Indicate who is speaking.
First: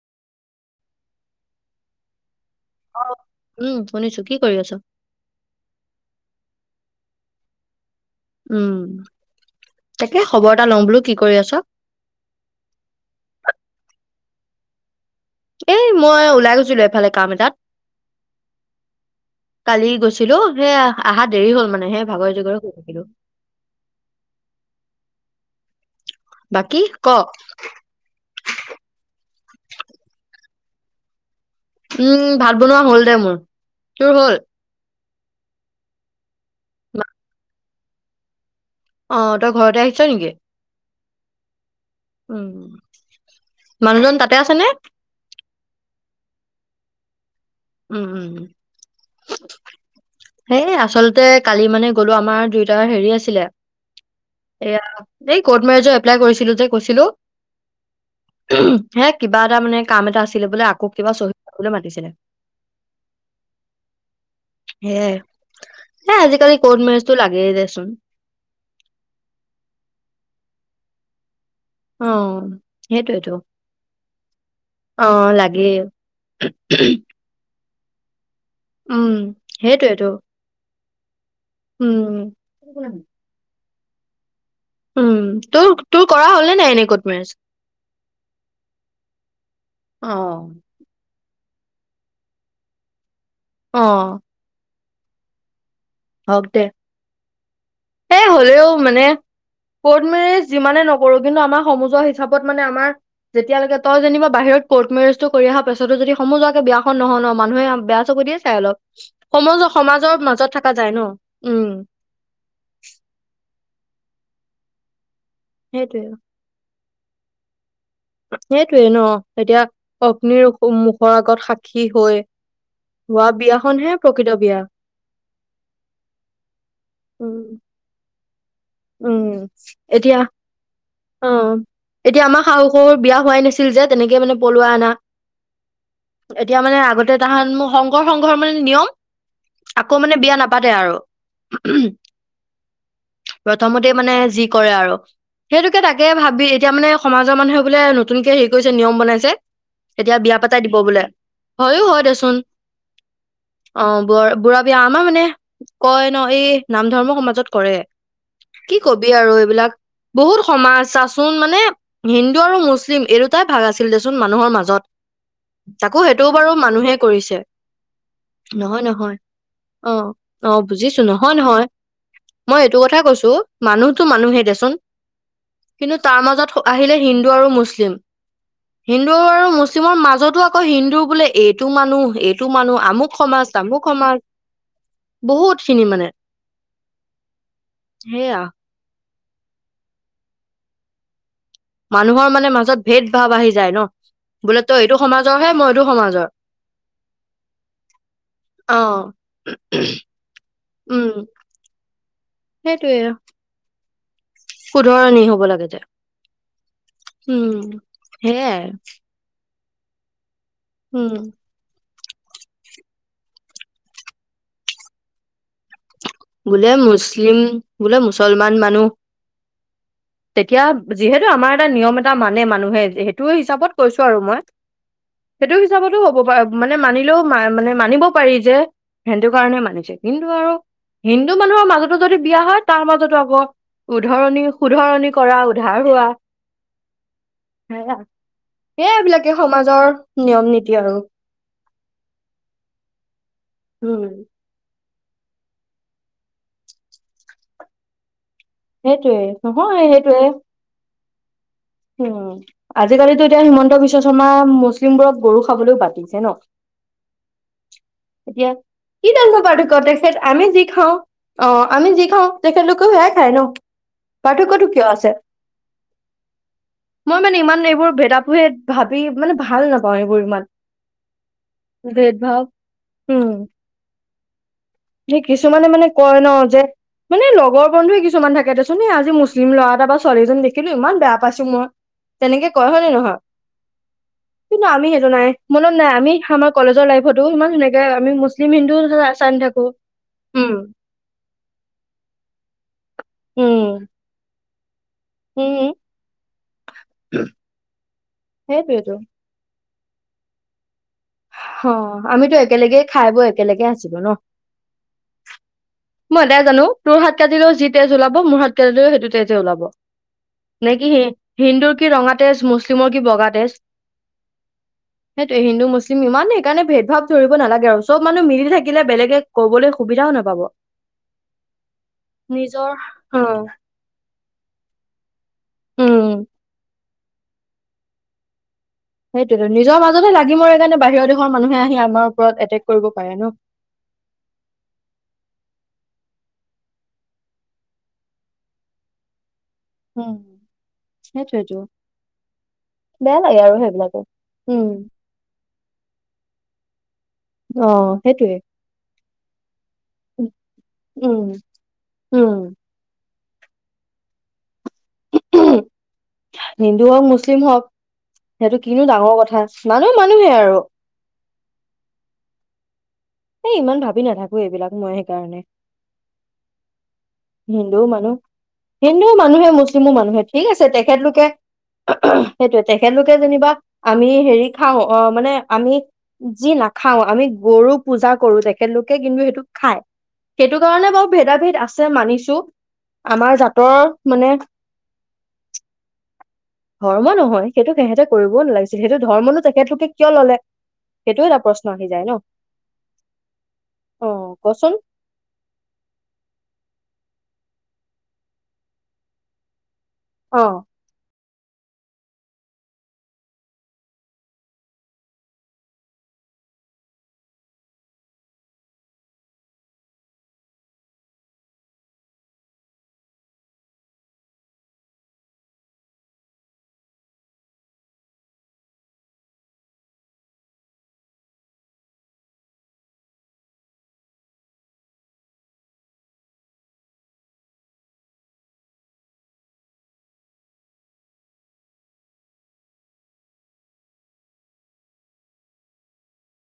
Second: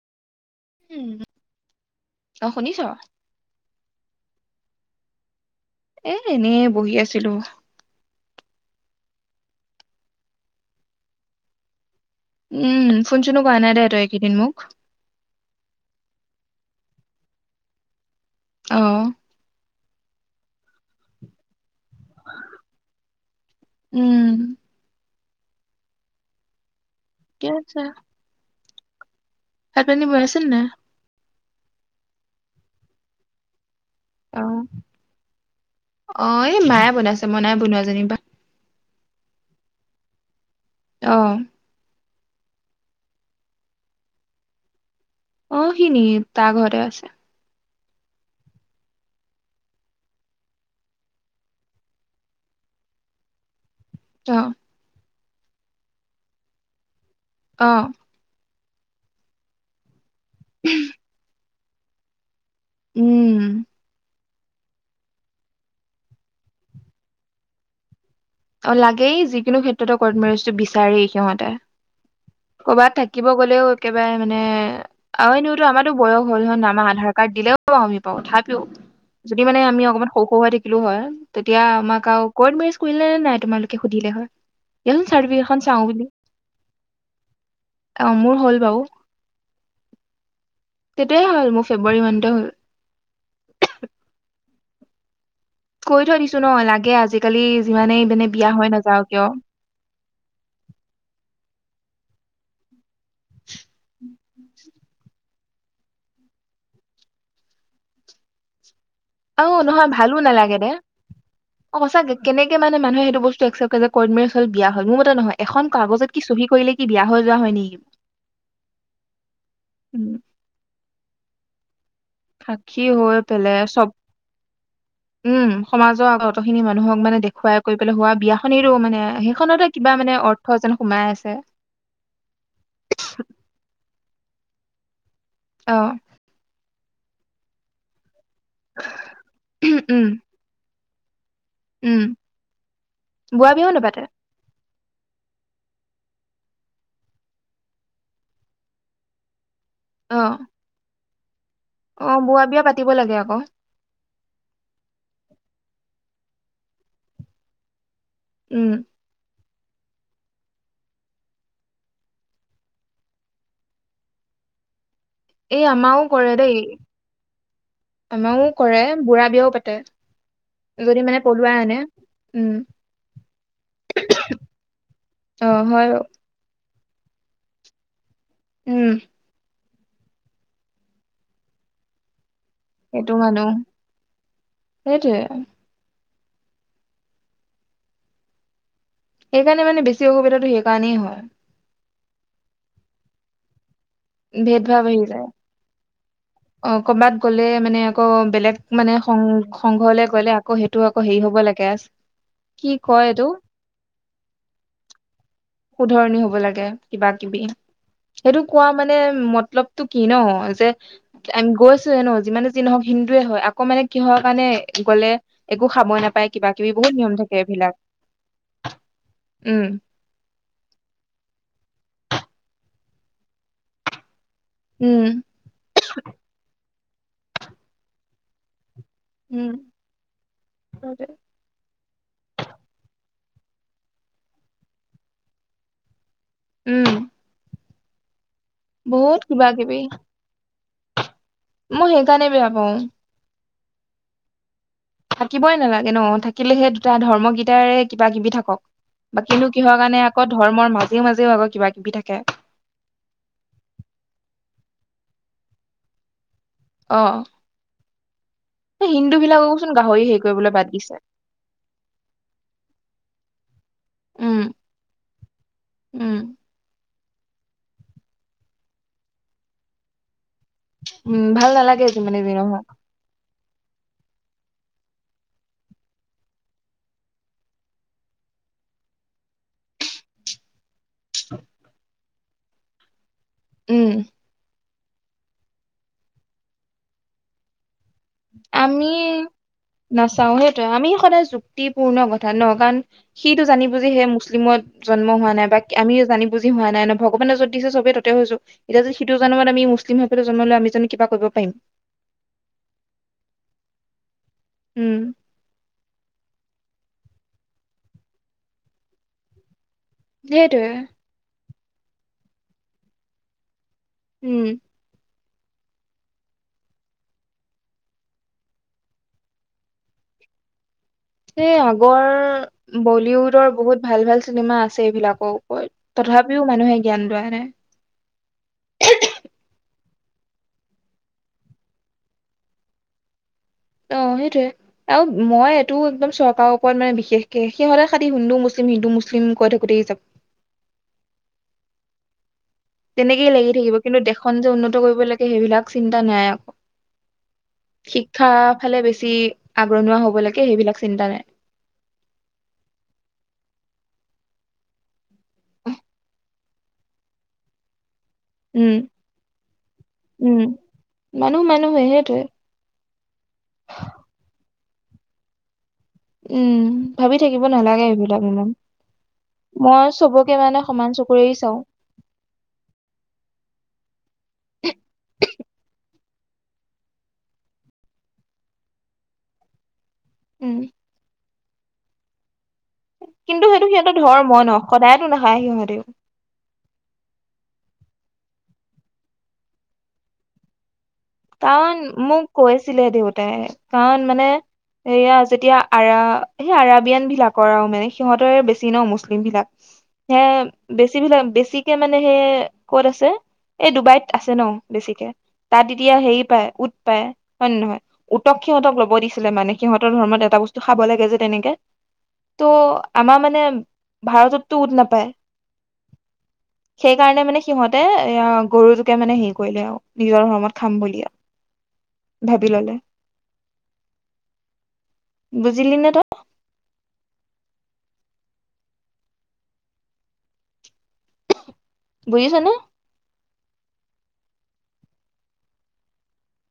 Speaker 1: উম অ', শুনিছ?
Speaker 2: অ উম শুনিছো কি? কৰি আছ
Speaker 1: এ এনেই বহি আছিলো।
Speaker 2: উম তাকে খবৰ এটা লম বোলো কি কৰি আছ
Speaker 1: উম ফোন চুনো কৰা নাই দে একেইদিন মোক।
Speaker 2: এই মই ওলাই গৈছিলো এফালে কাম এটাত
Speaker 1: অহ
Speaker 2: কালি গৈছিলো সেয়া অহা দেৰি হ'ল মানে আহিয়েই ভাগৰে জুগৰে শুই থাকিলো।
Speaker 1: উম,
Speaker 2: বাকী- ক
Speaker 1: ঠিকে আছে। ভাত পানী বনাইছে নাই?
Speaker 2: উম ভাত বনোৱা হ'ল দে মোৰ। তোৰ হল?
Speaker 1: অ', অ এই মায়ে বনাইছে মই নাই বনোৱা যেনী বা।
Speaker 2: অ তই ঘৰতে আহিছ নেকি?
Speaker 1: অহঁ।
Speaker 2: উম মানুহজন তাতে আছে নে?
Speaker 1: অ সি তাৰ ঘৰতে আছে।
Speaker 2: উম উম সেই আচলতে কালি মানে গলো আমাৰ দুইটাৰ হেৰি আছিলে।
Speaker 1: অ',
Speaker 2: সেইয়া-। এই কৰ্ট মেৰেইজৰ এপ্লাই কৰিছিলো যে কৈছিলো।
Speaker 1: অঁ।
Speaker 2: হে কিবা এটা মানে কাম এটা আছি-। আছিলে বোলে আকৌ কিবা চ-। মাতিছিলে।
Speaker 1: উম।
Speaker 2: সেইয়ে আজিকালি কৰ্ট মেৰেজটো লাগেই দেচোন।
Speaker 1: অ লাগেই যিকোনো ক্ষেত্ৰতে কৰ্ট মেৰেজটো বিচাৰেই সিহঁতে।
Speaker 2: অ
Speaker 1: কৰ'বাত থাকিব
Speaker 2: সেইটোয়েতো
Speaker 1: গ'লেও একেবাৰে মানে
Speaker 2: অ
Speaker 1: আৰু এনোতো
Speaker 2: লাগেই
Speaker 1: আমাৰো বয়স হল ন আমাৰ আধাৰ কাৰ্ড দিলেও-। আমি পাওঁ।
Speaker 2: উম
Speaker 1: যদি মানে আমি
Speaker 2: সেইটোয়েতো
Speaker 1: অকনমান সৰু সৰু থ- কিলো হয়। তেতিয়া আমাক আঁ
Speaker 2: উম
Speaker 1: কৰ্ট মেৰেজ কৰিলা নাই তোমালোক? সুধিলে হয়। দিয়াচোন
Speaker 2: উম
Speaker 1: চাৰ্টিফিকেটখন
Speaker 2: তোৰ
Speaker 1: চাওঁ বুলি
Speaker 2: তোৰ কৰা হ'লনে নাই এনে কৰ্ট মেৰেজ?
Speaker 1: অ মোৰ হ'ল বাৰু।
Speaker 2: অ [unintelligible]
Speaker 1: তেতিয়াই হল মোৰ ফেব্ৰুৱাৰী মানতে হ'ল।
Speaker 2: অঁ।
Speaker 1: কৈ থৈ দিছো
Speaker 2: হওঁক
Speaker 1: ন
Speaker 2: দে।
Speaker 1: লাগে আজিকালি যিমানেই
Speaker 2: সে
Speaker 1: মানে বিয়া
Speaker 2: হ'লেও
Speaker 1: হৈ
Speaker 2: মানে
Speaker 1: নাযাও কিয়
Speaker 2: কৰ্ট মেৰেজ যিমানে নকৰো কিন্তু আমাৰ সম-। ৱা হিচাপত মানে আমাৰ-। তেতিয়ালৈকে তই যেনিবা-। বাহিৰত কৰ্ট মেৰেজটো কৰি অহা পাছতো যদি সমযোৱাকে বিয়াখন নহয় ন মানুহে বেয়া চকুয়েদি চাই অলপ।
Speaker 1: আৰু
Speaker 2: সমাযোৱা
Speaker 1: নহয় ভালো
Speaker 2: সমাজৰ মাজত
Speaker 1: নালাগে
Speaker 2: থাকে-।
Speaker 1: অ সচাকে কেনেকে মানে মানুহে সেইটো বস্তু একচেপ-। কৰ্ট মেৰেজত বিয়া হল মোৰ মতে নহয়। এখন
Speaker 2: সেইটোয়ে
Speaker 1: কাগজত কি চহী কৰিলে-। ই বিয়া হৈ যোৱা হয় নি?
Speaker 2: সেইটোয়ে ন'এতিয়া
Speaker 1: উম
Speaker 2: অগ্নিৰ মুখৰ আগত সা
Speaker 1: সাক্ষী হৈ পেলায় চব
Speaker 2: বিয়াখনহে প্ৰকৃত বিয়া
Speaker 1: [inaudible] উম সমাজৰ আগত অতখিনি মানুহক মানে দেখুৱাই
Speaker 2: উম
Speaker 1: কৰি পেলাই হোৱা বিয়া। খনিৰো মানে সেইখনতে কিবা মানে অৰ্থ যেন সোমাই আছে
Speaker 2: অহ, এতিয়া আমাৰ শাহু- শহুৰ বিয়া হোৱাই নাছিল যে তেনেকে মানে পলোৱাই আনা।
Speaker 1: অ
Speaker 2: এতিয়া মানে আগত [unintelligible] সংঘৰ মানে নিয়ম আকৌ
Speaker 1: উম
Speaker 2: মানে বিয়া নাপাতে আৰু।
Speaker 1: উম
Speaker 2: [unintelligible]
Speaker 1: বোৱা বিয়াও
Speaker 2: প্ৰথমতে
Speaker 1: নাপাতে
Speaker 2: মানে যি কৰে আৰু। [inaudible] সেইটোকে তাকে ভাবি এতিয়া মানে সমাজৰ মানুহে বোলে নতুনকে হেৰি কৰিছে, নিয়ম বনাইছে। এতিয়া
Speaker 1: অ
Speaker 2: বিয়া পাতাই দিব বোলে। হয়ো হয়
Speaker 1: অ', বুৱা বিয়া পাতিবই লাগে আকৌ।
Speaker 2: বৰ বুঢ়া বিয়া আমাৰ মানে কয় ন'এই নাম ধৰ্ম সমাজত কৰে।
Speaker 1: উম
Speaker 2: কি -কবি আৰু এইবিলাক বহুত সমাজ চাচোন মানে হিন্দু আৰু মুছলিম এই দুটাই ভাগ আছিল দেচোন মানুহৰ মাজত
Speaker 1: এই
Speaker 2: তাকো
Speaker 1: আমাৰও
Speaker 2: সেইটোও
Speaker 1: কৰে
Speaker 2: বাৰু
Speaker 1: দেই
Speaker 2: মানুহে কৰিছে
Speaker 1: আমাৰও কৰে
Speaker 2: নহয়- নহয়,
Speaker 1: বুঢ়া বিয়াও পাতে
Speaker 2: অহ -অহ
Speaker 1: যদি
Speaker 2: বুজিছো
Speaker 1: মানে
Speaker 2: নহয়
Speaker 1: পলুৱাই
Speaker 2: -নহয়
Speaker 1: আনে উম
Speaker 2: মই এইটো কথাই কৈছো মানুহটো মানুহে দেচোন।
Speaker 1: অহ,
Speaker 2: কিন্তু
Speaker 1: হয়ৰো।
Speaker 2: তাৰ মাজত আহিলে হিন্দু আৰু মুছলিম।
Speaker 1: উম
Speaker 2: হিন্দু আৰু মুছ মৰ মাজতো আকৌ হিন্দু বোলে এইটো মানুহ এই টো মানুহ
Speaker 1: সেইটো
Speaker 2: আমুক
Speaker 1: মানুহ
Speaker 2: সমাজ- তামুক সমাজ
Speaker 1: সেইটোৱে
Speaker 2: বহুত খিনি মানে। [inaudible] সেয়া।
Speaker 1: সেইকাৰণে মানে বেছি অসুবিধাটো সেইকাৰণেই হয়।
Speaker 2: মানুহৰ মানে মাজত ভেদ- ভাব আহি যায় ন'?
Speaker 1: ভেদ
Speaker 2: বোলে
Speaker 1: ভাৱ
Speaker 2: তই
Speaker 1: আহি
Speaker 2: এইটো
Speaker 1: যায়
Speaker 2: সমাজৰহে মই এইটো সমাজৰ।
Speaker 1: অ', ক'বাত গলে মানে আকৌ বেলেগ
Speaker 2: অ
Speaker 1: মানে সং- সংঘলে আকৌ সেইটো আকৌ
Speaker 2: উম
Speaker 1: হেৰি হব লাগে কি
Speaker 2: সেইটোয়ে
Speaker 1: কয় এইটো
Speaker 2: শুধৰণি হ'ব লাগে
Speaker 1: [inaudible]
Speaker 2: যে
Speaker 1: শুধৰণি হব লাগে কিবা- কিবি
Speaker 2: উম
Speaker 1: সেইটো
Speaker 2: সেয়াই
Speaker 1: কোৱা মানে মতলব তো কি ন'
Speaker 2: উম
Speaker 1: গৈছোৱে ন যিমানে যি নহওক হিন্দুৱে হয় আকৌ মানে কিহৰ কাৰণে গ'লে একো খাবই নাপায় কিবা
Speaker 2: বোলে
Speaker 1: কিবি বহুত নিয়ম থাকে
Speaker 2: মুছলিম
Speaker 1: এইবিলাক
Speaker 2: বোলে মুছলমান মানুহ
Speaker 1: উম
Speaker 2: তেতিয়া যিহেতু আমাৰ এটা নিয়ম এটা মানে মানুহে সেইটো হিচাপত কৈছো আৰু মই
Speaker 1: উম
Speaker 2: সেইটো হিচাপতো হ'ব পাৰে মানে মানে মানিলেও ম মানে মানিব পাৰি যে সেইটো
Speaker 1: উম
Speaker 2: কাৰণে মানিছে কিন্তু আৰু হিন্দু মানুহৰ মাজতো যদি বিয়া হয় তাৰ মাজত আ উধৰণি শুধৰণি কৰা উধাৰ হোৱা
Speaker 1: উম
Speaker 2: হয় সেই
Speaker 1: বহুত
Speaker 2: এইবিলাকে
Speaker 1: কিবা কিবি
Speaker 2: সমাজৰ নিয়ম নীতি কি আৰু
Speaker 1: মই সেইকাৰণে বেয়া পাওঁ
Speaker 2: উম
Speaker 1: থাকিবই নালাগে ন থাকিলেহে দুটা ধৰ্ম কিটাৰে কিবা কিবি থাকি
Speaker 2: সেইটোৱে
Speaker 1: ব বাকীনো কিহৰ
Speaker 2: নহয়
Speaker 1: কাৰণে
Speaker 2: সেইটোৱে
Speaker 1: আকৌ ধৰ্মৰ মাজত মাজে মাজে অলপ
Speaker 2: উম আজিকালিতো এতিয়া হিমন্ত বিশ্ব শৰ্মা উম মানুহ বোৰক গৰু খাবলৈও বাধা দিছে ন
Speaker 1: অহ
Speaker 2: [unintelligible] এতিয়া কি জানো পাৰ্থক্য
Speaker 1: গাহৰি
Speaker 2: আছে
Speaker 1: হেৰি
Speaker 2: আমি
Speaker 1: কৰিবলৈ
Speaker 2: যি
Speaker 1: বাদ দিছে
Speaker 2: খাওঁ অ আমি যি খাওঁ তেখেত লোকেও হে খায় ন
Speaker 1: উম
Speaker 2: পাৰ্থক্য টো কিয় আছে
Speaker 1: উম
Speaker 2: মই মানে ইমান এইবোৰ ভেদা ভেদ ভাবি মানে ভাল নাপাওঁ এইবোৰ ইমান
Speaker 1: উম ভাল নালাগে এইটো
Speaker 2: ভেদ
Speaker 1: যিমানেই যি
Speaker 2: ভাৱ
Speaker 1: নহওঁক
Speaker 2: উম সেই কিছুমানে মানে কয় ন যে মানে লগৰ বন্ধুৱে কিছুমান থাকে দেছোন আজি মুছলিম ল'ৰা এটা বা ছোৱালীজনী দেখি কিন্তু ইমান বেয়া পাইছো মই তেনেকে কয় হয় নে নহয়
Speaker 1: উম
Speaker 2: কিন্তু আমি সেইটো নাই মনত নাই আমি আমাৰ কলেজৰ লাইফতো ইমান সেনেকে আমি মুছলিম হিন্দু চাই নাথাকোঁ
Speaker 1: নাচাওঁ সেইটোে আমি সদায় যুক্তিপূৰ্ণ কথা ন কাৰণ সিটো জানি
Speaker 2: উম
Speaker 1: বুজিহে মুছলিম মত জন্ম হোৱা নাই বা আমি জানি বুজি হোৱা নাই ভগৱানে যত দিছে চবেই ততে হৈছো এতিয়া যদি
Speaker 2: সেইটোয়েতো
Speaker 1: সিটো জন্মত আমি সন্তান জন্ম দিলে আমি জানো কিবা কৰিব পাৰিম
Speaker 2: অ আমিতো একেলগে খাই বৈ একেলগে আছোঁ বাৰু ন
Speaker 1: উম
Speaker 2: মই এটাই জানো। তোৰ হাত কাটিলও যি তেজ ওলাব, মোৰ হাত কাটিলেও সেইটো তেজে ওলাব। নে
Speaker 1: সেইটোৱে।
Speaker 2: কি হি হিন্দুৰ কি' ৰঙা তেজ, মুছলিমৰ কি' বগা তেজ।
Speaker 1: উম।
Speaker 2: সেইটোৱেই। হিন্দু, মুছলিম- ইমান সেইকাৰণে ভেদ-ভাৱ ধৰিব নালাগে। আৰু চব মানুহ মিলি থাকিলে বেলেগে কবলৈ সুবিধাওঁ নাপাব।
Speaker 1: এই
Speaker 2: নিজৰ
Speaker 1: আগৰ
Speaker 2: অ
Speaker 1: বলীউডৰ বহুত ভাল, ভাল- চিনেমা আছে এইবিলাকো।
Speaker 2: উম
Speaker 1: তথাপিও মানুহে- ধ্যান দিয়া নাই।
Speaker 2: সেইটোৱেতো নিজৰ মাজতে লাগি মৰে। সেইকাৰণে বাহিৰৰ দেশৰ মানুহে আহি আমাৰ ওপৰত এক্ৰেক কৰিব পাৰে ন।
Speaker 1: অঁ সেইটোয়ে। আৰু মই এইটো একদম চৰকাৰৰ ওপৰত মানে বিশেষকে সিহঁতে খালী হিন্দু মুছলিম, হিন্দু মুছলিম কৈ থাকে।
Speaker 2: উম'সেইটোৱেই তো।
Speaker 1: তেনেকেই লাগি থাকিব। কিন্তু দেশখন যে
Speaker 2: উম
Speaker 1: উন্নত কৰিব লাগে সেইবিলাক চিন্তা নাই। আকৌ
Speaker 2: অ
Speaker 1: শিক্ষা
Speaker 2: সেইটোৱে।
Speaker 1: ফালে বেছি আগ্ৰহ হব লাগে সেইবিলাক চিন্তা নাই।
Speaker 2: উম উম
Speaker 1: [unintelligible]
Speaker 2: হিন্দু হওঁক, মুছলিম হওঁক- সেইটো নো
Speaker 1: উম
Speaker 2: কিনো ডাঙৰ কথা মানুহ, মানুহে
Speaker 1: উম
Speaker 2: আৰু।
Speaker 1: মানুহ মানুহে সেইটোৱে
Speaker 2: এই ইমান ভাবি নাথাকো এইবিলাক মই সেইকাৰণে।
Speaker 1: উম ভাবি থাকিব নালাগে
Speaker 2: হিন্দুওঁ মানুহ,
Speaker 1: এইবিলাক ইমান
Speaker 2: হিন্দুওঁ মানুহে,
Speaker 1: মই
Speaker 2: মুছলিমো মানুহে
Speaker 1: চবকে
Speaker 2: ঠিক
Speaker 1: মানে
Speaker 2: আছে।
Speaker 1: সমান
Speaker 2: তেখেত
Speaker 1: চকুৰে
Speaker 2: লোকে
Speaker 1: চাওঁ
Speaker 2: সেইটোয়েই। তেখেত লোকে যেনিবা আমি হেৰি খাওঁ। আঁহ মানে আমি- যি নাখাওঁ আমি গৰু- পূজা কৰো। তেখেতলোকে কিন্তু সেইটোক খাই।
Speaker 1: উম
Speaker 2: সেইটো কাৰণে বাৰু ভেদা-ভেদ- আছে মানিছো। আমাৰ
Speaker 1: কিন্তু সেইটো
Speaker 2: জাতৰ
Speaker 1: সিহঁতৰ
Speaker 2: মানে
Speaker 1: ধৰ্ম ন' সদায়তো নাখায় সিহঁতি।
Speaker 2: ধৰ্ম নহয় সেইটো সিহেঁতে কৰিবও নালাগিছিল। সেইটো ধৰ্মটো তেখেত লোকে কিয় ল'লে। সেইটো এটা প্ৰশ্ন আহি যায় ন
Speaker 1: [unintelligible] কৈছিলে দেউতাই। কাৰণ
Speaker 2: অ
Speaker 1: মানে
Speaker 2: কচোন
Speaker 1: সেয়া যেতিয়া আৰা বিয়া- বিলাকৰ আৰু মানে সিহঁতৰে বেছি ন' মুছলিম বিলাক। হেয়াই
Speaker 2: অ
Speaker 1: বেছি বিলাক বেছি- বেছিকে মানে সেই ক'ত আছে এই ডুবাইত আছে ন। বেছিকে তা'ত। এতিয়া হেৰি পায় উট পায় হয়ে নে নহয়। উটক সিহঁতক ল'ব দিছিলে মানে সিহঁতৰ ধৰ্মত এটা বস্তু খাব লাগে যে তেনেকে। ত' আমাৰ মানে ভাৰত তটো উট নাপায় সেইকাৰণে মানে সিহঁতে এ' গৰুটোকে মানে হেৰি কৰিলে আৰু নিজৰ ধৰ্মত। খাম বুলি আৰু ভাবি ল'লে। বুজিলি নে তই? বুজিছা নে?